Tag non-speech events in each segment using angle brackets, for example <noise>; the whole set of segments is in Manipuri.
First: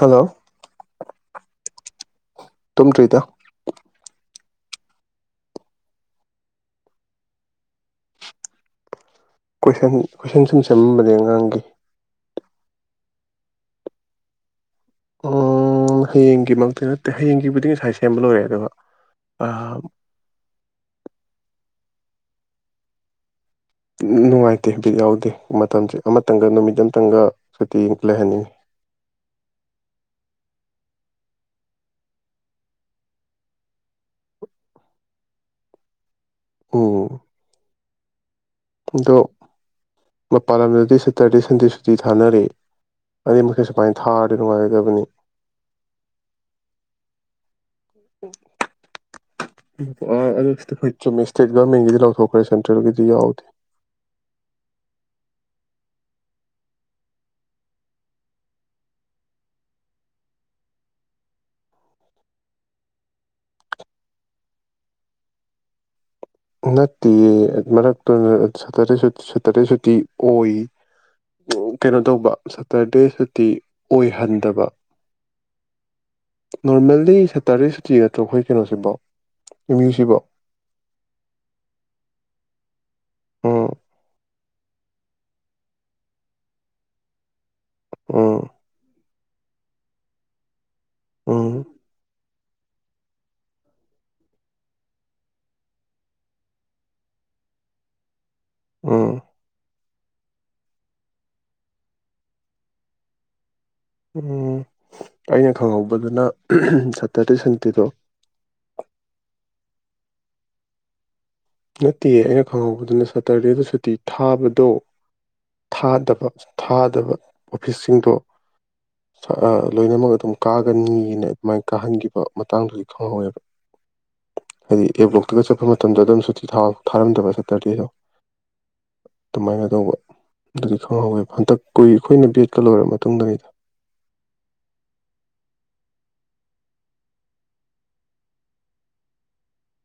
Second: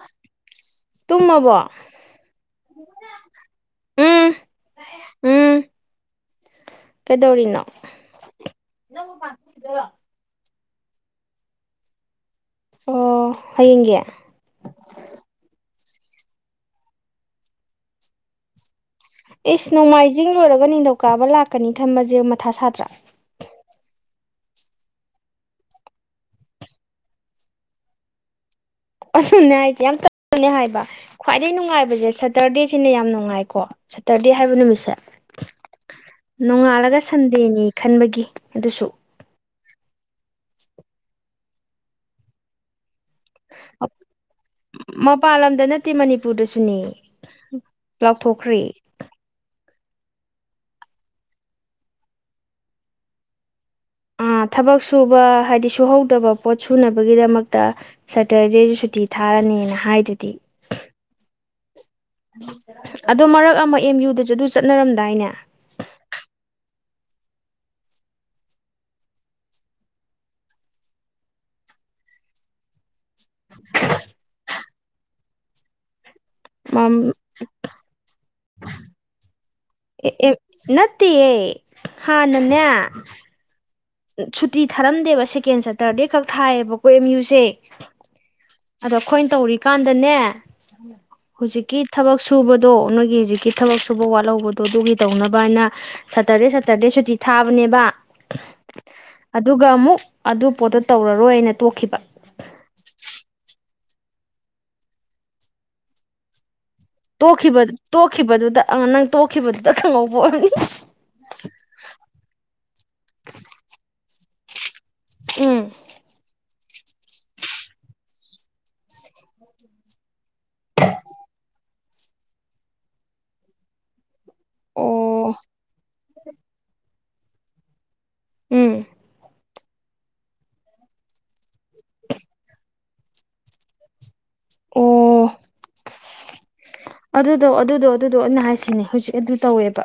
ꯍꯜꯂꯣ ꯇꯨꯝꯃꯕꯣ꯫ ꯇꯨꯝꯗꯔꯤꯗ꯫ ꯎꯝ ꯎꯝ ꯀꯩꯗꯧꯔꯤꯅꯣ ꯀꯣꯏꯁꯟ ꯀꯣꯏꯁꯟ ꯁꯨꯝ ꯁꯦꯝꯃꯝꯕꯅꯦ ꯑꯉꯥꯡꯒꯤ ꯑꯣ ꯍꯌꯦꯡꯒꯤ ꯑꯝꯝ ꯍꯌꯦꯡꯒꯤꯃꯛꯇꯤ ꯅꯠꯇꯦ ꯍꯌꯦꯡꯒꯤꯕꯨꯗꯤ ꯉꯁꯥꯏ ꯁꯦꯝꯕ ꯂꯣꯏꯔꯦ ꯑꯅꯝꯕ꯫ ꯏꯁ ꯅꯣꯡꯃꯥꯏꯖꯤꯡ ꯂꯣꯏꯔꯒ ꯅꯤꯡꯊꯧꯀꯥꯕ ꯂꯥꯛꯀꯅꯤ ꯊꯟꯝꯕꯁꯦ ꯃꯊꯥ ꯁꯥꯇ꯭ꯔꯥ ꯅꯨꯡꯉꯥꯏꯇꯦ ꯍꯥꯏꯐꯠ ꯌꯥꯎꯗꯦ ꯃꯇꯝꯁꯦ ꯑꯃꯇꯪꯒ ꯅꯨꯃꯤꯠ ꯑꯃꯇꯪꯒ ꯁꯇꯤ ꯂꯩꯍꯟꯅꯤꯡꯉꯤ ꯑꯗꯨꯅꯦ ꯍꯥꯏꯁꯦ ꯌꯥꯝ ꯇꯅꯦ ꯍꯥꯏꯕ ꯈ꯭ꯋꯥꯏꯗꯩ ꯅꯨꯡꯉꯥꯏꯕꯁꯦ ꯁꯇꯔꯗꯦꯁꯤꯅ ꯌꯥꯝ ꯅꯨꯡꯉꯥꯏꯀꯣ ꯁꯇꯔꯗꯦ ꯍꯥꯏꯕ ꯅꯨꯃꯤꯠꯁꯦ <inaudible> ꯎꯝ ꯅꯣꯡꯉꯥꯜꯂꯒ ꯁꯟꯗꯦꯅꯤ ꯈꯟꯕꯒꯤ ꯑꯗꯨ ꯑꯗꯣ ꯃꯄꯥꯟ ꯂꯝꯗꯗꯤ ꯁꯦꯇꯔꯗꯦ ꯁꯟꯗꯦ ꯁꯨꯇꯤ ꯊꯥꯅꯔ ꯑꯗꯩ ꯃꯈ ꯁꯨꯃꯥꯏꯅ ꯊꯥꯔꯗꯤ ꯅꯨꯡꯉꯥꯏꯒꯗꯕꯅꯤ ꯃꯄꯥꯟ ꯂꯝꯗ ꯅꯠꯇꯦ ꯃꯅꯤꯄꯨꯔꯗꯁꯨꯅꯤ ꯂꯥꯎꯊꯣꯛꯈ꯭ꯔꯤ꯫ ꯑꯗꯨ ꯑꯩꯈꯣꯏ ꯆꯨꯝꯃꯦ ꯏꯁꯇꯦꯠ ꯒꯔꯃꯦꯟꯒꯤꯗꯤ ꯂꯧꯊꯣꯛꯈ꯭ꯔꯦ ꯁꯦꯟꯇ꯭ꯔꯦꯜꯒꯤꯗꯤ ꯌꯥꯎꯗꯦ ꯑꯥ ꯊꯕꯛ ꯁꯨꯕ ꯍꯥꯏꯗꯤ ꯁꯨꯍꯧꯗꯕ ꯄꯣꯠ ꯁꯨꯅꯕꯒꯤꯗꯃꯛꯇ꯫ ꯁꯇꯔꯗꯦꯁꯨ ꯁꯨꯇꯤ ꯊꯥꯔꯅꯤꯅ ꯍꯥꯏꯗꯨꯗꯤ ꯑꯗꯣ ꯃꯔꯛ ꯑꯃ ꯑꯦꯝ ꯌꯨꯗꯁꯨ ꯑꯗꯨ ꯆꯠꯅꯔꯝꯗꯥꯏꯅꯦ꯫ ꯅꯠꯇꯤꯌꯦ ꯃꯔꯛꯇꯨꯇ ꯁꯇꯔ ꯁꯇꯔꯗꯦ ꯁꯨꯇꯤ ꯑꯣꯏ꯫ ꯀꯩꯅꯣ ꯇꯧꯕ ꯁꯇꯔꯗꯦ ꯁꯇꯤ ꯑꯣꯏꯍꯟꯗꯕ꯫ ꯃꯝ ꯅꯣꯔꯃꯦꯜꯂꯤ ꯁꯦꯇꯔꯗꯦ ꯁꯨꯇꯤ ꯅꯠꯇ꯭ꯔꯣ ꯑꯩꯈꯣꯏ ꯀꯩꯅꯣꯁꯤꯕꯣ꯫ ꯑꯦꯝ ꯑꯦ ꯌꯨꯁꯤꯕꯣ ꯑꯝ ꯅꯠꯇꯤꯌꯦ ꯍꯥꯟꯅꯅꯦ꯫ ꯎꯝ ꯁꯨꯇꯤ ꯊꯥꯔꯝꯗꯦꯕ ꯁꯦꯀꯦꯟ ꯁꯦꯇꯔꯗꯦ ꯈꯛ ꯊꯥꯏꯑꯕꯀꯣ ꯑꯦꯝ ꯌꯨꯁꯦ ꯑꯝ꯫ ꯑꯗ ꯑꯩꯈꯣꯏꯅ ꯇꯧꯔꯤꯀꯥꯟꯗꯅꯦ ꯎꯝ ꯍꯧꯖꯤꯛꯀꯤ ꯊꯕꯛ ꯁꯨ꯫ ꯁꯨꯕꯗꯣ ꯅꯣꯏꯒꯤ ꯍꯧꯖꯤꯛꯀꯤ ꯊꯕꯛ ꯁꯨꯕ ꯋꯥꯠꯍꯧꯕꯗꯣ ꯑꯗꯨꯒꯤ ꯇꯧꯅꯕꯅ ꯁꯇꯔꯗꯦ ꯁꯇꯔꯗꯦ ꯁꯨꯇꯤ ꯊꯥꯕꯅꯦꯕ ꯎꯝ ꯑꯗꯨꯒ ꯑꯃꯨꯛ ꯑꯗꯨ ꯄꯣꯠꯇ ꯇꯧꯔꯔꯣꯏꯅ ꯇꯣꯛꯈꯤꯕ ꯎꯝ ꯑꯩꯅ ꯈꯪꯍꯧꯕꯗꯅ ꯇꯣꯛꯈꯤꯕꯗꯨꯗ ꯅꯪ ꯇꯣꯛꯈꯤꯕꯗꯨꯗ ꯈꯪꯍꯧꯕ ꯑꯣꯏꯔꯅꯤ ꯅꯠꯇꯤꯌꯦ ꯑꯩꯅ ꯈꯪꯍꯧꯕꯗꯨꯅ ꯁꯇꯔꯗꯦꯗ ꯁꯨꯇꯤ ꯊꯥꯕꯗꯣ ꯎꯝ ꯊꯥꯗꯕ ꯊꯥꯗꯕ ꯑꯣꯐꯤꯁꯁꯤꯡꯗꯣ ꯑꯥ ꯂꯣꯏꯅꯃꯛ ꯑꯗꯨꯝ ꯀꯥꯒꯅꯤꯅ ꯑꯗꯨꯃꯥꯏꯅ ꯀꯥꯍꯟꯈꯤꯕ ꯃꯇꯥꯡꯗꯨꯗꯤ ꯈꯪꯍꯧꯋꯦꯕ ꯍꯥꯏꯗꯤ ꯑꯦ ꯑꯣ ꯕꯣꯛꯇꯒ ꯆꯠꯄ ꯃꯇꯝꯗ ꯑꯗꯨꯝ ꯁꯨꯇꯤ ꯊꯥꯔꯝꯗꯕ ꯁꯇꯔꯗꯦꯗ ꯎꯝ ꯑꯗꯨꯃꯥꯏꯅ ꯇꯧꯕ ꯑꯗꯨꯗꯤ ꯈꯪꯍꯧꯋꯦꯕ ꯍꯟꯗꯛ ꯀꯨꯏ ꯑꯩꯈꯣꯏꯅ ꯕꯦꯠꯀ ꯂꯣꯏꯔ ꯃꯇꯨꯡꯗꯅꯤꯗ ꯑꯣ <inaudible> ꯑꯗꯨꯗꯣ ꯑꯗꯨꯗꯣ ꯑꯗꯨꯗꯣ ꯑꯩꯅ ꯍꯥꯏꯁꯤꯅꯦ ꯍꯧꯖꯤꯛ ꯑꯗꯨ ꯇꯧꯋꯦꯕ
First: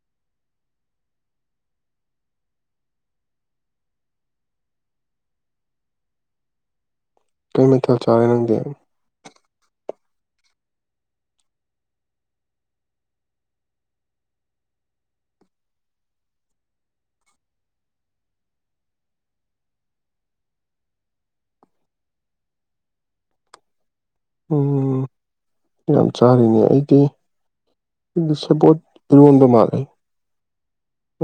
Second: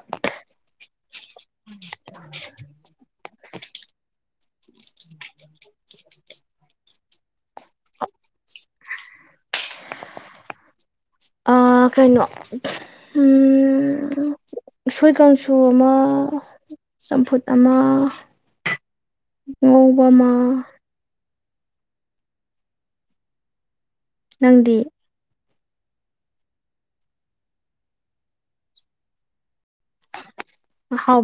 ꯀꯩ ꯃꯊꯦꯜ ꯆꯥꯔꯦ ꯅꯪꯗꯤ ꯑꯥ ꯀꯩꯅꯣ ꯎꯁꯣꯏ ꯀꯥꯡꯁꯨ ꯑꯃ ꯆꯝꯐꯨꯠ ꯑꯃ ꯉꯧꯕ ꯑꯃ ꯅꯪꯗꯤ ꯎꯝ ꯌꯥꯝ ꯆꯥꯔꯤꯅꯤ ꯑꯩꯗꯤꯗꯤ ꯁꯦꯄꯣꯠ ꯏꯔꯣꯟꯕ ꯃꯥꯜꯂꯦ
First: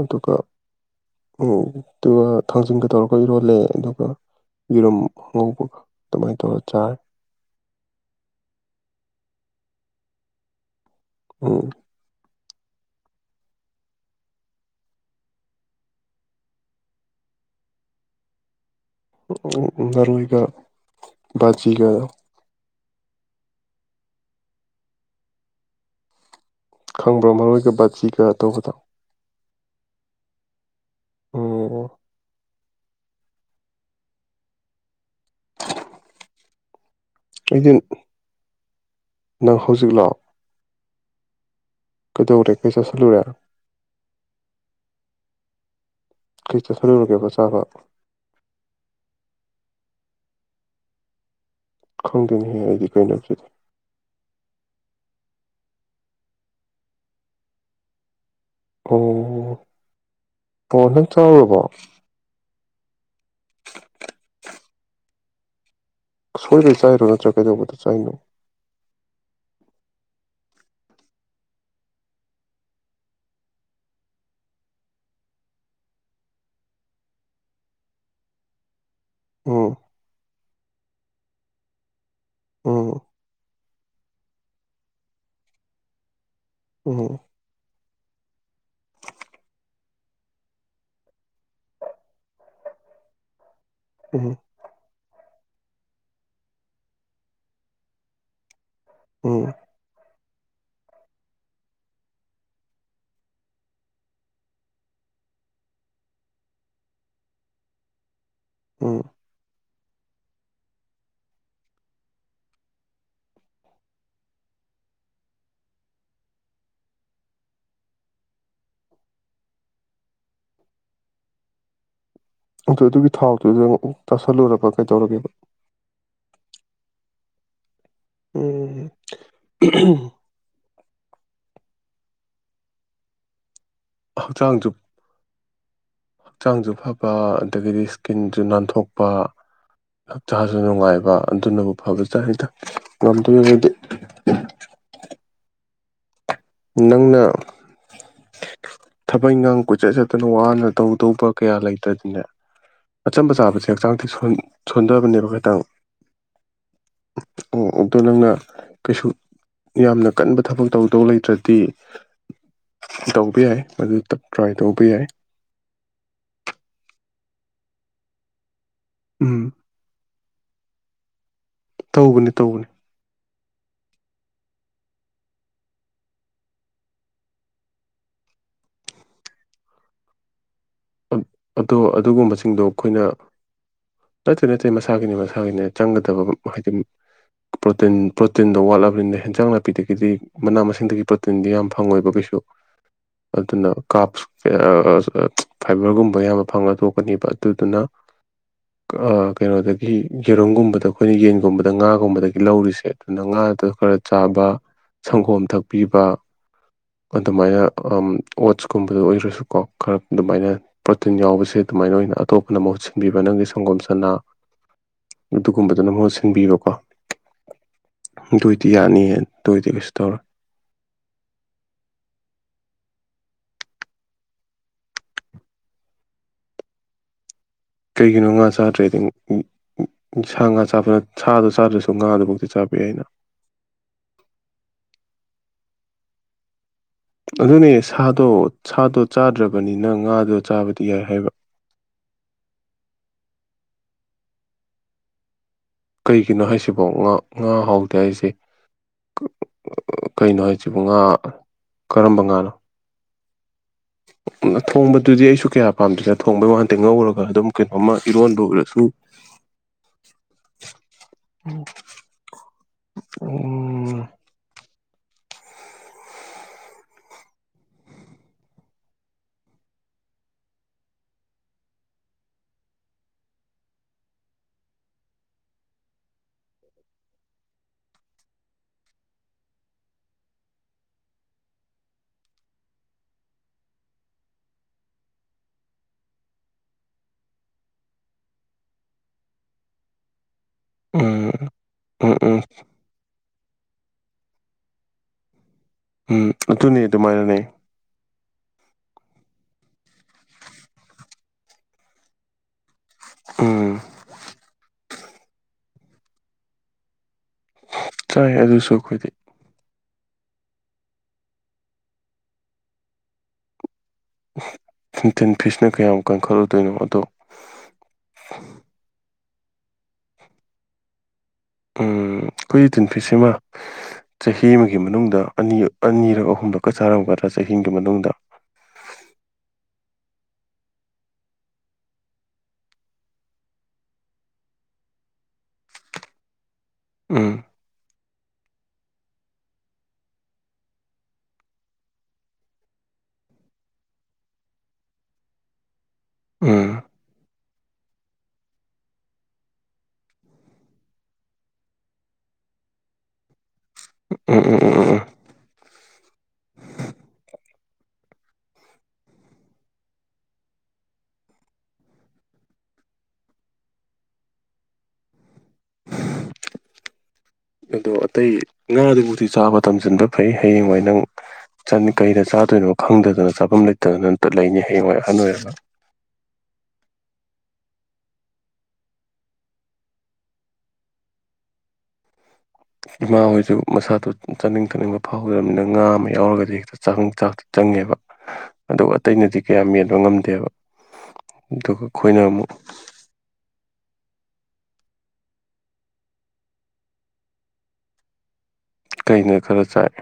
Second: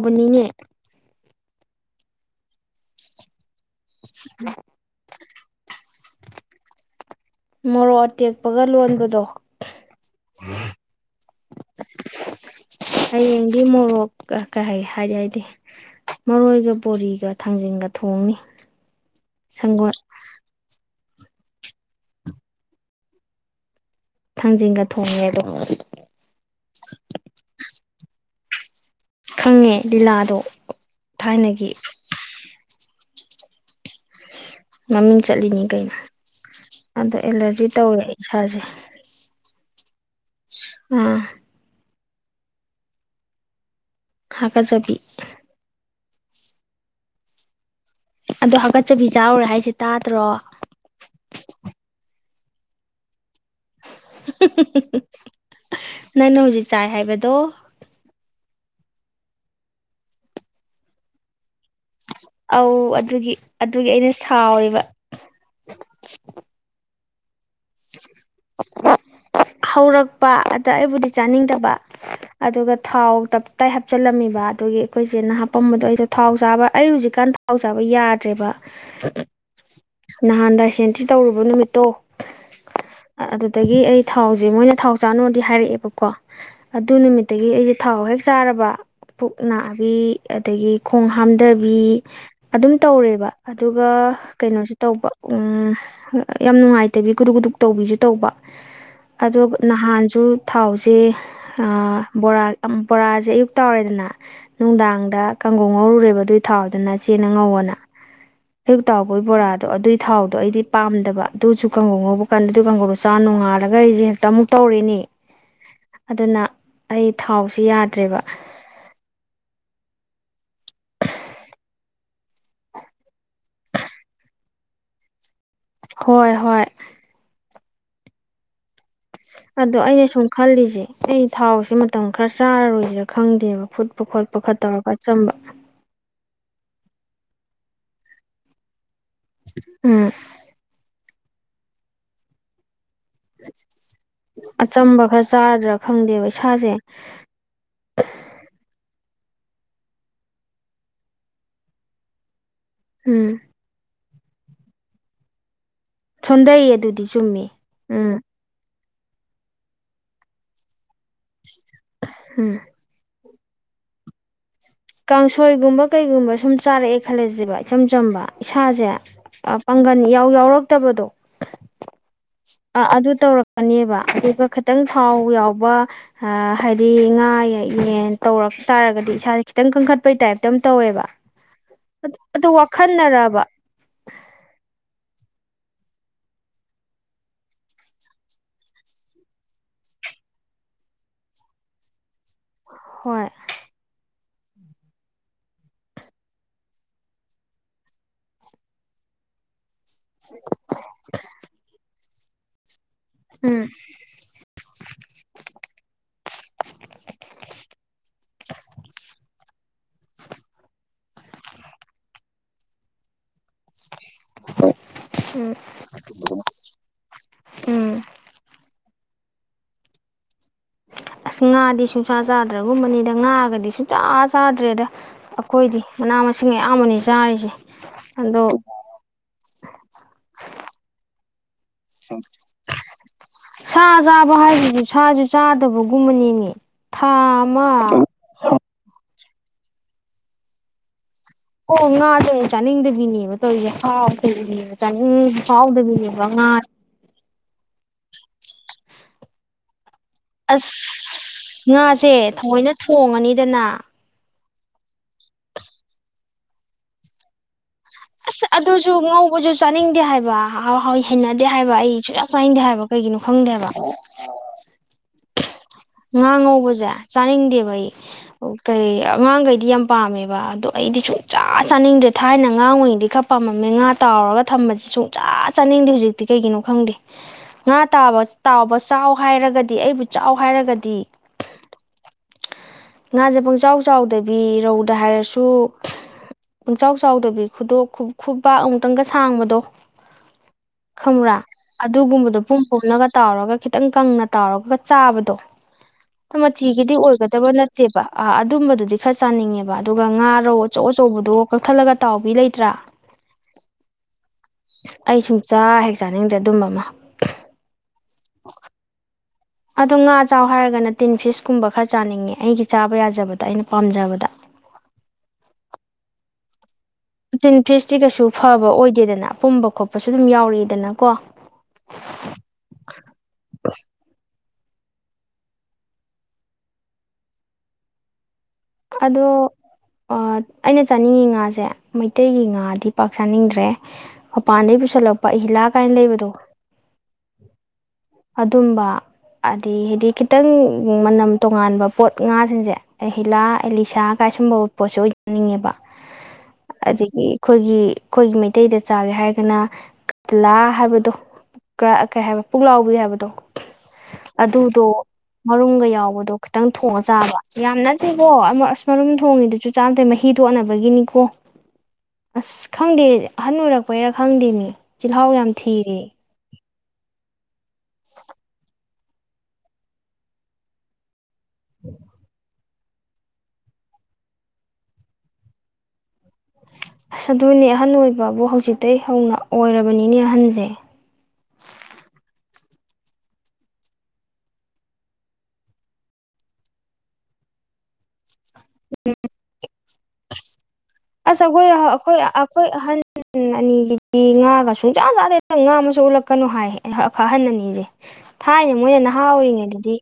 ꯑꯗꯨꯒ ꯎꯝ ꯑꯗꯨꯒ ꯊꯥꯡꯖꯤꯟꯒ ꯗꯣ ꯏꯔꯣꯜꯂꯦ ꯑꯗꯨꯒ ꯌꯦꯔꯨꯝ ꯉꯧꯕꯒ ꯑꯗꯨꯃꯥꯏꯅ ꯇꯧꯔꯥ ꯆꯥꯔꯦ ꯃꯣꯔꯣꯛ ꯑꯇꯦꯛꯄꯒ ꯂꯣꯟꯕꯗꯣ ꯎꯝ ꯍꯌꯦꯡꯗꯤ ꯃꯣꯔꯣꯛ ꯀꯩ ꯍꯥꯏ ꯍꯥꯏꯗꯤ ꯍꯥꯏꯗꯦ ꯃꯔꯣꯏꯒ ꯕꯣꯔꯤꯒ ꯊꯥꯡꯖꯤꯟꯒ ꯊꯣꯡꯅꯤ ꯑꯝ ꯁꯪꯒꯣꯜ ꯃꯔꯣꯏꯒ ꯕꯖꯤꯒ ꯊꯥꯡꯖꯤꯡꯒ ꯊꯣꯡꯉꯦ ꯊꯣꯡꯉꯗꯤ ꯈꯪꯕ꯭ꯔꯣ ꯃꯔꯣꯏꯒ ꯕꯥꯒꯤꯒ ꯇꯧꯕꯗ ꯈꯪꯉꯦ ꯂꯤꯂꯥꯗꯣ ꯊꯥꯏꯅꯒꯤ ꯎꯝ ꯃꯃꯤꯡ ꯆꯠꯂꯤꯅꯤ ꯀꯩꯅꯣ ꯑꯗꯣ ꯑꯦꯂꯔꯖꯤ ꯑꯩꯗꯤ ꯇꯧꯋꯦ ꯏꯁꯥꯁꯦ ꯅꯪ ꯍꯧꯖꯤꯛꯂꯣ ꯎꯝ ꯀꯩꯗꯧꯔꯦ ꯀꯩ ꯆꯥꯁꯤꯟꯂꯨꯔꯦ ꯍꯥꯒꯖꯕꯤ ꯀꯩ ꯆꯥꯁꯤꯜꯂꯨꯔꯒꯦꯕ ꯆꯥꯕ ꯑꯗꯣ ꯍꯥꯒꯠꯆꯕꯤ ꯆꯥꯎꯔꯦ ꯍꯥꯏꯁꯦ ꯇꯥꯗ꯭ꯔꯣ ꯈꯪꯗꯦꯅꯦꯍꯦ ꯑꯩꯗꯤ ꯀꯩꯅꯣ ꯑꯗꯨꯗꯤ ꯅꯪꯅ ꯍꯧꯖꯤꯛ ꯆꯥꯏ ꯍꯥꯏꯕꯗꯣ ꯑꯣ ꯅꯩ ꯆꯥꯔꯨꯕꯕꯣ ꯑꯧ ꯑꯗꯨꯒꯤ ꯑꯗꯨꯒꯤ ꯑꯩꯅ ꯁꯥꯎꯔꯤꯕ ꯁꯣꯏꯗ ꯆꯥꯏꯔꯣ ꯅꯠꯇ꯭ꯔ ꯀꯩꯗꯧꯕꯗ ꯆꯥꯏꯅꯣ ꯍꯧꯔꯛꯄ ꯑꯗ ꯑꯩꯕꯨꯗꯤ ꯆꯥꯅꯤꯡꯗꯕ ꯑꯗꯨꯒ ꯊꯥꯎ ꯇꯞꯇꯥꯏ ꯍꯥꯞꯆꯜꯂꯝꯃꯤꯕ ꯑꯗꯨꯒꯤ ꯑꯩꯈꯣꯏꯆꯦꯅ ꯍꯥꯞꯄꯝꯕꯗꯣ ꯑꯩꯗꯣ ꯊꯥꯎ ꯆꯥꯕ ꯑꯩ ꯍꯧꯖꯤꯛꯀꯥꯟ ꯄꯥꯎ ꯆꯥꯕ ꯌꯥꯗ꯭ꯔꯦꯕ ꯎꯝ ꯅꯍꯥꯟ ꯗꯥꯏꯁꯦꯟꯇ꯭ꯔꯤ ꯇꯧꯔꯨꯕ ꯅꯨꯃꯤꯠꯇꯣ ꯎꯝ ꯑꯗꯨꯗꯒꯤ ꯑꯩ ꯊꯥꯎꯁꯦ ꯃꯣꯏꯅ ꯊꯥꯎ ꯆꯥꯅꯨꯗꯤ ꯍꯥꯏꯔꯛꯑꯦꯕꯀꯣ ꯑꯗꯨ ꯎꯝ ꯅꯨꯃꯤꯠꯇꯒꯤ ꯑꯩꯁꯦ ꯊꯥꯎ ꯍꯦꯛ ꯆꯥꯔꯕ ꯄꯨꯛ ꯅꯥꯕꯤ ꯑꯗꯒꯤ ꯈꯣꯡ ꯍꯥꯝꯗꯕꯤ ꯑꯗꯨꯝ ꯇꯧꯔꯦꯕ ꯑꯗꯨꯒ ꯎꯝ ꯀꯩꯅꯣꯁꯨ ꯇꯧꯕ ꯑꯝ ꯌꯥꯝ ꯅꯨꯡꯉꯥꯏꯇꯕꯤ ꯒꯨꯗꯨꯨꯞ ꯒꯨꯗꯨꯨꯞ꯫ ꯇꯧꯕꯤꯁꯨ ꯇꯧꯕ ꯑꯗꯣ ꯎꯝ ꯅꯍꯥꯟꯁꯨ ꯊꯥꯎꯁꯦ꯫ ꯕꯣꯔꯥ ꯕꯣꯔꯥꯁꯦ ꯑꯌꯨꯛ ꯇꯥꯎꯔꯦꯗꯅ ꯅꯨꯡꯗꯥꯡꯗ ꯀꯥꯡꯉꯧ ꯉꯧꯔꯨꯔꯦꯕ ꯑꯗꯨꯏ ꯊꯥꯎꯗꯨꯅ ꯆꯦꯅ ꯉꯧꯋꯣꯅ꯫ ꯑꯌꯨꯛ ꯎꯝ ꯇꯥꯎꯕꯒꯤ ꯕꯣꯔꯥꯗꯣ ꯑꯗꯨꯒꯤ ꯊꯥꯎꯗꯣ ꯑꯩꯗꯤ ꯄꯥꯝꯗꯕ ꯑꯗꯨꯁꯨ ꯀꯪꯉꯧ ꯉꯧꯕ ꯀꯪꯍꯧꯗꯨ ꯆꯔꯒꯥ ꯅꯣꯡꯉꯜꯂꯥꯒ ꯑꯩꯁꯦ ꯍꯦꯛꯇ ꯑꯃꯨꯛ ꯇꯧꯔꯦꯅꯦ ꯑꯗꯨꯅ ꯑꯩ ꯊꯥꯎꯁꯤ ꯌꯥꯗ꯭ꯔꯦꯕ꯫ ꯑꯗ ꯑꯗꯨꯒꯤ ꯊꯥꯎꯗꯨꯗ ꯆꯥꯁꯜꯂꯨꯔꯕ ꯀꯩꯗꯧꯔꯒꯦꯕꯥ ꯍꯣꯏ ꯍꯣꯏ ꯎꯝ ꯑꯗꯣ ꯑꯩꯅ ꯁꯨꯝ ꯈꯜꯂꯤꯁꯦ ꯑꯩ ꯊꯥꯎꯁꯦ ꯃꯇꯝ ꯈꯔ ꯆꯥꯔꯔꯣꯏꯁꯤꯔꯥ ꯈꯪꯗꯦꯕ ꯐꯨꯠ ꯐꯨꯠꯄ ꯈꯣꯠꯄ ꯈꯔꯥ ꯍꯛꯆꯥꯡꯁꯨ ꯇꯧꯔꯒ ꯑꯆꯝꯕ ꯍꯛꯆꯥꯡꯁꯨ ꯐꯕ ꯑꯗꯒꯤꯗꯤ ꯏꯁ꯭ꯀꯤꯟꯁꯨ ꯅꯥꯟꯊꯣꯛꯄ꯫ ꯎꯝ꯫ ꯏꯁꯥꯁꯨ ꯅꯨꯡꯉꯥꯏꯕ ꯑꯗꯨꯅꯕꯨ ꯐꯕꯖꯥꯅꯤꯗ ꯉꯝꯗꯣꯏꯗꯤ꯫ ꯑꯆꯝꯕ ꯈꯔ ꯆꯥꯔꯗꯔ꯫ ꯈꯪꯗꯦꯕ ꯏꯁꯥꯁꯦ ꯅꯪꯅ ꯊꯕꯛ ꯏꯪꯈꯥꯡ ꯀꯣꯏꯆꯠ ꯆꯠꯇꯅ ꯋꯥꯅ ꯇꯧꯗꯧꯕ ꯀꯌꯥ ꯂꯩꯇ꯭ꯔꯗꯤꯅꯦ ꯑꯆꯝꯕ ꯎꯝ ꯆꯥꯕꯁꯦ ꯍꯛꯆꯥꯡꯗꯤ ꯁꯣꯟꯊꯕꯅꯦꯕ ꯈꯤꯇꯪ ꯁꯣꯟꯗꯩ ꯑꯗꯨꯗꯤ ꯆꯨꯝꯃꯤ ꯑꯗꯣ ꯎꯝ ꯅꯪꯅ ꯀꯩꯁꯨ ꯌꯥꯝꯅ ꯀꯟꯕ ꯊꯕꯛ ꯇꯧꯗꯧ ꯂꯩꯇ꯭ꯔꯗꯤ ꯎꯝ ꯇꯧꯕ ꯌꯥꯏ ꯃꯗꯨ ꯇ꯭ꯔꯥꯏ ꯇꯧꯕ ꯌꯥꯏ꯫ ꯀꯥꯡꯁꯣꯏꯒꯨꯝꯕ ꯀꯩꯒꯨꯝꯕ ꯁꯨꯝ ꯆꯥꯔꯛꯑꯦ ꯈꯜꯂꯁꯦꯕ ꯏꯆꯝ ꯆꯝꯕ ꯏꯁꯥꯁꯦ ꯎꯝ ꯄꯥꯡꯒꯟ ꯏꯌꯥꯎ ꯌꯥꯎꯔꯛꯇꯕꯗꯣ꯫ ꯇꯧꯕꯅꯤ ꯇꯧꯕꯅꯤ ꯑꯗꯨ ꯇꯧꯔꯛꯀꯅꯦꯕ ꯑꯗꯨꯒ ꯈꯤꯇꯪ ꯊꯥꯎ ꯌꯥꯎꯕ ꯍꯥꯏꯗꯤ ꯉꯥ ꯌꯦꯟ ꯇꯧꯔꯛ ꯇꯥꯔꯒꯗꯤ ꯏꯁꯥꯥꯁꯦ ꯈꯤꯇꯪ ꯀꯟꯈꯠꯄꯩ ꯇꯥꯏꯞ ꯇꯧꯋꯦꯕ ꯑꯗꯣ ꯑꯗꯨ ꯑꯗꯨꯒꯨꯝꯕꯁꯤꯡꯗꯣ ꯑꯩꯈꯣꯏꯅ ꯋꯥꯈꯜꯅꯔꯕ ꯅꯠꯇꯦ ꯅꯠꯇꯦ ꯃꯁꯥꯒꯤꯅꯦ ꯃꯁꯥꯒꯤꯅꯦ ꯆꯪꯒꯗꯕ ꯑꯝ ꯍꯥꯏꯗꯤ꯫ ꯄ꯭ꯔꯣꯇꯤꯟ ꯄ꯭ꯔꯣꯇꯤꯟꯗꯣ ꯋꯥꯠꯂꯕꯅꯤꯅ ꯍꯦꯟꯁꯥꯡ ꯅꯥꯄꯤꯗꯒꯤꯗꯤ ꯃꯅꯥ ꯃꯁꯤꯡꯗꯒꯤ ꯄ꯭ꯔꯣꯇꯤꯟꯗꯤ ꯌꯥꯝ ꯐꯪꯉꯣꯏꯕ ꯀꯩꯁꯨ꯫ ꯍꯣꯏ꯫ ꯑꯗꯨꯅ ꯀꯥꯞꯁ ꯑꯦ ꯑꯥ ꯑꯞꯁ꯫ ꯐꯥꯏꯕꯔꯒꯨꯝꯕ ꯑꯌꯥꯝꯕ ꯐꯪꯉ ꯊꯣꯛꯀꯅꯦꯕ ꯑꯗꯨꯗꯨꯅ ꯀꯩꯅꯣꯗꯒꯤ ꯌꯦꯔꯨꯝꯒꯨꯝꯕꯗ ꯑꯩꯈꯣꯏꯅ ꯌꯦꯟꯒꯨꯝꯕꯗ ꯉꯥꯒꯨꯝꯕꯗꯒꯤ ꯂꯧꯔꯤꯁꯦ ꯑꯗꯨꯅ ꯉꯥꯗꯣ ꯎꯝ ꯈꯔ꯫ ꯆꯥꯕ ꯁꯪꯒꯣꯝ ꯊꯛꯄꯤꯕ꯫ ꯑꯗꯨꯃꯥꯏꯅ ꯑꯣꯠꯁꯀꯨꯝꯕꯗꯨ ꯑꯣꯏꯔꯁꯨꯀꯣ ꯈꯔ ꯑꯗꯨꯃꯥꯏꯅ ꯄ꯭ꯔꯣꯇꯤꯟ ꯌꯥꯎꯕꯁꯦ ꯑꯗꯨꯃꯥꯏꯅ ꯑꯣꯏꯅ ꯑꯇꯣꯞꯄꯅ ꯃꯍꯨꯠ ꯁꯤꯟꯕꯤꯕ ꯅꯪꯒꯤ ꯁꯪꯒꯣꯝ ꯁꯅꯥ ꯎꯝ ꯑꯗꯨꯒꯨꯝꯕꯗꯨꯅ ꯃꯍꯨꯠ ꯁꯤꯟꯕꯤꯕꯀꯣ ꯎꯝ ꯑꯗꯨꯏꯗꯤ ꯌꯥꯅꯤꯍꯦ ꯑꯗꯨꯏꯗꯤ ꯀꯩꯁꯨ ꯇꯧꯔꯣꯢ ꯑꯁ ꯉꯥꯗꯤ ꯁꯨꯡꯁꯥ ꯆꯥꯗ꯭ꯔꯒꯨꯝꯕꯅꯤꯗ ꯉꯥꯒꯗꯤ ꯁꯨꯡꯆꯥ ꯆꯥꯗ꯭ꯔꯦꯗ꯫ ꯑꯩꯈꯣꯏꯗꯤ ꯃꯅꯥ ꯃꯁꯤꯡ ꯑꯌꯥꯝꯕꯅꯤ ꯆꯥꯔꯤꯁꯦ ꯀꯩꯒꯤꯅꯣ ꯑꯗꯣ ꯉꯥ ꯆꯥꯗ꯭ꯔꯦꯗꯤ ꯁꯥ ꯉꯥ ꯆꯥꯕ ꯁꯥꯗꯣ ꯆꯥꯗ꯭ꯔꯁꯨ ꯉꯥꯗꯨꯐꯥꯎꯇꯤ ꯆꯥꯕ ꯌꯥꯏꯅ ꯁꯥ ꯆꯥꯕ ꯍꯥꯏꯁꯤꯁꯨ ꯁꯥꯁꯨ ꯆꯥꯗꯕꯒꯨꯝꯕꯅꯦꯃꯦ ꯑꯗꯨꯅꯦ ꯁꯥꯗꯣ ꯁꯥꯗꯣ ꯆꯥꯗ꯭ꯔꯕꯅꯤꯅ ꯉꯥꯗꯣ ꯆꯥꯕꯗꯤ ꯌꯥꯏ ꯍꯥꯏꯕ ꯑꯣ ꯉꯥ ꯗꯣ ꯆꯥꯅꯤꯡꯗꯕꯤꯅꯦꯕ ꯇꯧꯔꯤꯁꯦ ꯆꯥꯅꯤꯡꯕ ꯐꯥꯎꯗꯕꯤ ꯀꯩꯒꯤꯅꯣ ꯍꯥꯏꯁꯤꯕꯣ ꯉꯥ ꯉꯥ ꯍꯥꯎꯇꯦ ꯍꯥꯏꯁꯦ ꯀꯩꯅꯣ ꯑꯁ ꯍꯥꯏꯁꯤꯕꯨ ꯉꯥ ꯉꯥꯁꯦ ꯀꯔꯝꯕ ꯉꯥꯅꯣ꯫ ꯊꯑꯣꯏꯅ ꯊꯣꯡꯉꯅꯤꯗꯅ ꯊꯣꯡꯕꯗꯨꯗꯤ ꯑꯩꯁꯨ ꯀꯌꯥ ꯄꯥꯝꯗꯦꯗ ꯊꯣꯡꯕꯩ ꯋꯥꯟ ꯇꯦ ꯉꯧꯔꯒ ꯑꯗꯨꯝ ꯀꯩꯅꯣꯝꯃ ꯏꯔꯣꯟꯕ ꯑꯁ ꯑꯣꯏꯔꯁꯨ ꯑꯗꯨꯁꯨ ꯉꯧꯕꯁꯨ ꯆꯥꯅꯤꯡꯗꯦ ꯍꯥꯏꯕ ꯍꯥꯎ ꯍꯥꯎ ꯍꯩꯅꯗꯦ ꯍꯥꯏꯕ ꯑꯩꯁꯨ ꯌꯥꯝ ꯆꯥꯏꯡꯗꯦ ꯍꯥꯏꯕ ꯀꯩꯒꯤꯅꯣ ꯈꯪꯗꯦ ꯍꯥꯏꯕ <unintelligible> ꯎꯝ ꯉꯥ ꯉꯧꯕꯖꯦ ꯆꯥꯅꯤꯡꯗꯦꯕ ꯑꯩ ꯑꯣ ꯀꯩ ꯑꯉꯥꯡꯒꯩꯗꯤ ꯌꯥꯝ ꯄꯥꯝꯃꯦꯕ ꯑꯗꯣ ꯑꯩꯗꯤ ꯁꯨꯡꯆꯥꯥ ꯆꯥꯅꯤꯡꯗ꯭ꯔꯦ ꯊꯥꯏꯅ ꯑꯉꯥꯡ ꯑꯣꯏꯔꯤꯉꯩꯗꯤ ꯈꯔ ꯄꯥꯝꯃꯝꯃꯦ ꯉꯥ ꯇꯥꯎꯔꯒ ꯊꯝꯕꯁꯤ ꯁꯨꯡꯆꯥ ꯆꯥꯅꯤꯡꯗꯦ ꯍꯧꯖꯤꯛꯇꯤ ꯀꯩꯒꯤꯅꯣ ꯈꯪꯗꯦ ꯉꯥ ꯇꯥꯕ ꯇꯥꯎꯕ ꯆꯥꯎ ꯍꯥꯏꯔꯒꯗꯤ ꯑꯩꯕꯨ ꯆꯥꯎ ꯍꯥꯏꯔꯒꯗꯤ ꯉꯥꯖꯦ ꯄꯪꯆꯥꯎ ꯆꯥꯎꯗꯕꯤ ꯔꯧꯗ ꯍꯥꯏꯔꯁꯨ ꯄꯨꯆꯥꯎ ꯆꯥꯎꯗꯕꯤ ꯈꯨꯗꯣ ꯈꯨꯄꯥꯛ ꯑꯃꯨꯛꯇꯪꯒ ꯁꯥꯡꯕꯗꯣ ꯎꯝ ꯈꯡꯕꯔꯥ ꯎꯝ ꯑꯗꯨꯒꯨꯝꯕꯗꯣ ꯎꯝ ꯄꯨꯝ ꯄꯨꯝꯅꯒ ꯇꯥꯎꯔꯒ ꯈꯤꯇꯪ ꯀꯪꯅ ꯇꯥꯎꯔꯒ ꯆꯥꯕꯗꯣ ꯎꯝ ꯑꯗꯨꯅꯦ ꯃꯆꯤꯒꯤꯗꯤ ꯑꯗꯨꯃꯥꯏꯅꯅꯦ ꯑꯣꯏꯒꯗꯕ ꯅꯠꯇꯦ ꯇꯦꯕ ꯑꯥ ꯑꯗꯨꯝꯕꯗꯨꯗꯤ ꯈꯔ ꯆꯥꯅꯤꯡꯉꯦꯕ ꯑꯗꯨꯒ ꯉꯥ ꯔꯧ ꯑꯆꯧ ꯑꯆꯧꯕꯗꯣ ꯀꯛꯊꯠꯂꯒ ꯇꯥꯎꯕꯤ ꯂꯩꯇ꯭ꯔꯥ ꯎꯝ ꯑꯩ ꯁꯨꯡꯆꯥ ꯍꯦꯛ ꯆꯥꯅꯤꯡꯗꯦ ꯑꯗꯨꯝꯕ ꯑꯃ ꯆꯥꯏ ꯑꯗꯨꯁꯨ ꯑꯩꯈꯣꯏꯗꯤ ꯑꯗꯣ ꯉꯥ ꯆꯥꯎ ꯍꯥꯏꯔꯒꯅ ꯇꯤꯟ ꯐꯤꯁꯀꯨꯝꯕ ꯈꯔ ꯆꯥꯅꯤꯡꯉꯦ ꯑꯩꯒꯤ ꯆꯥꯕ ꯌꯥꯖꯕꯗ ꯑꯩꯅ ꯄꯥꯝꯖꯕꯗꯣ ꯇꯤꯟ ꯐꯤꯁꯅ ꯀꯌꯥꯝ ꯀꯟꯈꯠꯂꯨꯗꯣꯏꯅꯣ ꯑꯗꯣ ꯇꯤꯟ ꯐꯁꯇꯤ ꯀꯩꯁꯨ ꯐꯕ ꯑꯣꯏꯗꯦꯗꯅ ꯑꯥꯄꯨꯝꯕ ꯈꯣꯠꯄꯁꯨ ꯑꯗꯨꯝ ꯌꯥꯎꯔꯛ ꯏꯗꯅ ꯀꯣ ꯎꯝ ꯈꯣꯏ ꯇꯤꯟ ꯐꯤꯁꯦꯃꯥ ꯆꯍꯤ ꯑꯃꯒꯤ ꯃꯅꯨꯡꯗ ꯑꯅꯤ ꯑꯅꯤꯔꯛ ꯑꯍꯨꯝꯂꯛꯀꯥ ꯆꯥꯔꯝꯒꯗ꯭ꯔꯥ ꯆꯍꯤ ꯑꯃꯥꯒꯤ ꯃꯅꯨꯡꯗ ꯑꯗꯣ ꯑꯩꯅ ꯆꯥꯅꯤꯡꯉꯤ ꯉꯥꯖꯦ ꯃꯩꯇꯩꯒꯤ ꯉꯥꯗꯤ ꯄꯥꯛ ꯆꯥꯅꯤꯡꯗ꯭ꯔꯦ ꯃꯄꯥꯟꯗꯩ ꯄꯨꯁꯜꯂꯛꯄ ꯑꯍꯤꯂꯥ ꯀꯥꯏꯅ ꯂꯩꯕꯗꯣ ꯎꯝ ꯑꯗꯨꯝꯕ ꯑꯗꯤ ꯍꯥꯏꯗꯤ ꯈꯤꯇꯪ ꯃꯅꯝ ꯇꯣꯉꯥꯟꯕ ꯄꯣꯠ ꯉꯥꯖꯤꯡꯁꯦ ꯑꯍꯤꯂꯥ ꯑꯦꯂꯤꯁꯥ ꯀꯥꯏ ꯁꯨꯝꯕ ꯄꯣꯠꯁꯦ ꯑꯣꯏ ꯆꯅꯤꯡꯉꯦꯕ ꯎꯝ ꯑꯗꯒꯤ ꯑꯩꯈꯣꯏꯒꯤ ꯑꯩꯈꯣꯏꯒꯤ ꯃꯩꯇꯩꯗ ꯆꯥꯒꯦ ꯍꯥꯏꯔꯒꯅ ꯀꯠꯂꯥ ꯍꯥꯏꯕꯗꯣ ꯀꯩ ꯍꯥꯏꯕ ꯄꯨꯛꯂꯥꯎꯕꯤ ꯍꯥꯏꯕꯗꯣ ꯎꯝ ꯎꯝ ꯎꯝ ꯑꯗꯨꯗꯣ ꯎꯝ ꯎꯝ ꯃꯔꯨꯝꯒ ꯌꯥꯎꯕꯗꯣ ꯈꯤꯇꯪ ꯊꯣꯡꯉꯥ ꯆꯥꯕ ꯌꯥꯝ ꯅꯠꯇꯦꯀꯣ ꯑꯁ ꯃꯔꯨꯝ ꯊꯣꯡꯉꯤꯗꯨꯁꯨ ꯆꯥꯝꯗꯩ ꯃꯍꯤ ꯇꯣꯠꯅꯥꯕꯒꯤꯅꯤꯀꯣ <inaudible> ꯑꯁ ꯈꯪꯗꯦ ꯑꯍꯟ ꯑꯣꯏꯔꯛꯄꯩꯔꯥ ꯈꯪꯗꯦꯅꯦ ꯆꯤꯜꯍꯥꯎ ꯌꯥꯝ ꯊꯤꯔꯦ ꯑꯗꯣ ꯑꯇꯩ ꯉꯥꯗꯨꯕꯨꯗꯤ ꯆꯥꯕ ꯇꯝꯁꯤꯟꯕ ꯐꯩ ꯍꯌꯦꯡ ꯋꯥꯏ ꯅꯪ ꯀꯩꯗ ꯆꯥꯗꯣꯏꯅꯣ ꯈꯪꯗꯗꯅ ꯆꯥꯐꯝ ꯂꯩꯇꯗꯅ ꯂꯩꯅꯤ ꯍꯌꯦꯡ ꯋꯥꯏ ꯑꯍꯟ ꯑꯣꯏꯔꯒ ꯑꯁ ꯑꯗꯨꯅꯦ ꯑꯍꯟ ꯑꯣꯏꯕꯕꯨ ꯍꯧꯖꯤꯛꯇꯩ ꯍꯧꯅ ꯑꯣꯏꯔꯕꯅꯤꯅꯦ ꯑꯍꯟꯖꯦ ꯏꯃꯥꯍꯣꯏꯖꯨ ꯃꯁꯥꯗꯣ ꯆꯥꯅꯤꯡ ꯊꯥꯅꯤꯡꯕ ꯐꯥꯎꯗ꯭ꯔꯕꯅꯤꯅ ꯉꯥ ꯑꯃ ꯌꯥꯎꯔꯒꯗꯤ ꯍꯦꯛꯇ ꯆꯥꯛꯍꯣꯡ ꯆꯥꯛ ꯆꯪꯉꯦꯕ ꯑꯗꯨ ꯑꯇꯩꯅꯗꯤ ꯀꯌꯥ ꯃꯦꯟꯕ ꯉꯝꯗꯦꯕ ꯑꯁ ꯑꯗꯨꯒ ꯑꯩꯈꯣꯏꯅ ꯑꯩꯈꯣꯏ ꯑꯩꯈꯣꯏ ꯑꯃꯨꯛ ꯑꯩꯈꯣꯏ ꯑꯍꯟ ꯑꯅꯤꯒꯤꯗꯤ ꯉꯥꯒ ꯁꯨꯡꯆꯥ ꯆꯥꯗꯦ ꯍꯦꯛꯇ ꯉꯥ ꯃꯁꯛ ꯎꯠꯂꯛꯀꯅꯨꯍꯥꯏ ꯐꯥꯍꯟ ꯑꯅꯤꯖꯦ ꯊꯥꯏꯅ ꯃꯣꯏꯅ ꯅꯍꯥ ꯀꯩꯅ ꯈꯔ ꯆꯥꯏ ꯑꯣꯏꯔꯤꯉꯩꯗꯗꯤ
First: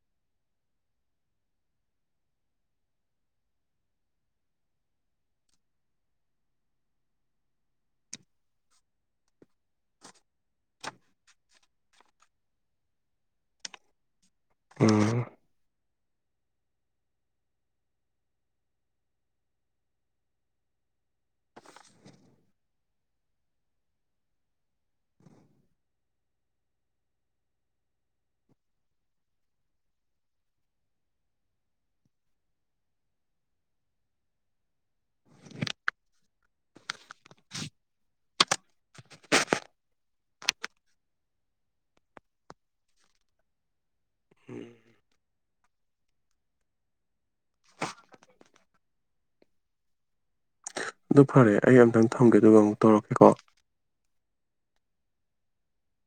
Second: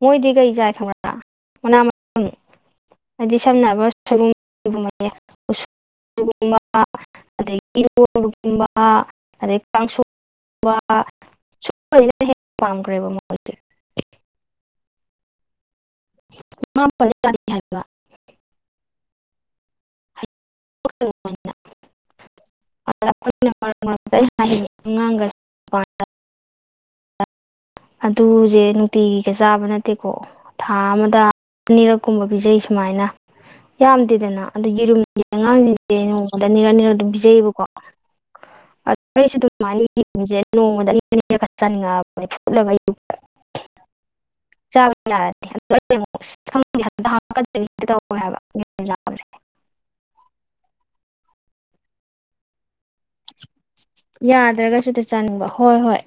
ꯃꯣꯏꯗꯤ ꯀꯩ ꯆꯥꯏ ꯈꯪꯕ꯭ꯔꯥ ꯃꯅꯥ ꯃꯁꯤꯡ ꯍꯥꯏꯗꯤ ꯁꯝꯅ ꯍꯥꯏꯕ ꯁꯣꯏꯒꯨꯝ ꯁꯣꯏꯕꯨꯝ ꯎꯁꯣ ꯑꯗꯨꯒꯨꯝꯕ ꯑꯗꯗꯒꯤ ꯏꯔꯣꯒꯨꯝꯕ ꯑꯗꯩ ꯀꯥꯡꯁꯣꯏ <unintelligible> ꯄꯥꯝꯒ꯭ꯔꯦꯕ ꯃꯣꯏ ꯎꯝ <unintelligible> <unintelligible> <unintelligible> ꯃꯔꯩꯛ ꯃꯔꯛꯇ ꯑꯉꯥꯡꯒ <unintelligible> ꯑꯗꯨꯖꯦ ꯅꯨꯡꯇꯤꯒꯤꯒ ꯆꯥꯕ ꯅꯠꯇꯦꯀꯣ ꯊꯥ ꯑꯃꯗ ꯑꯅꯤꯔꯛ ꯀꯨꯝꯕ ꯄꯤꯖꯩ ꯁꯨꯃꯥꯏꯅ ꯌꯥꯝꯗꯦꯗꯅ ꯑꯗꯨ ꯌꯦꯔꯨꯝꯁꯦ ꯑꯉꯥꯡꯁꯤꯡꯁꯦ ꯅꯣꯡꯃꯗ ꯑꯅꯤꯔꯛ ꯅꯤꯔꯛ ꯑꯗꯨꯝ ꯄꯤꯖꯩꯌꯦꯕꯀꯣ <unintelligible> <unintelligible> ꯐꯨꯠꯂꯒ <unintelligible> <inaudible> ꯆꯥꯕ <unintelligible> <unintelligible> ꯑꯗꯨ ꯐꯔꯦ ꯑꯩ ꯑꯝꯇꯪ ꯊꯝꯒꯦ ꯑꯗꯨꯒ ꯑꯃꯨꯛ ꯇꯧꯔꯛꯀꯦꯀꯣ ꯌꯥꯗ꯭ꯔꯒꯁꯨ ꯍꯦꯛꯇ ꯆꯥꯅꯤꯡꯕ ꯍꯣꯏ ꯍꯣꯏ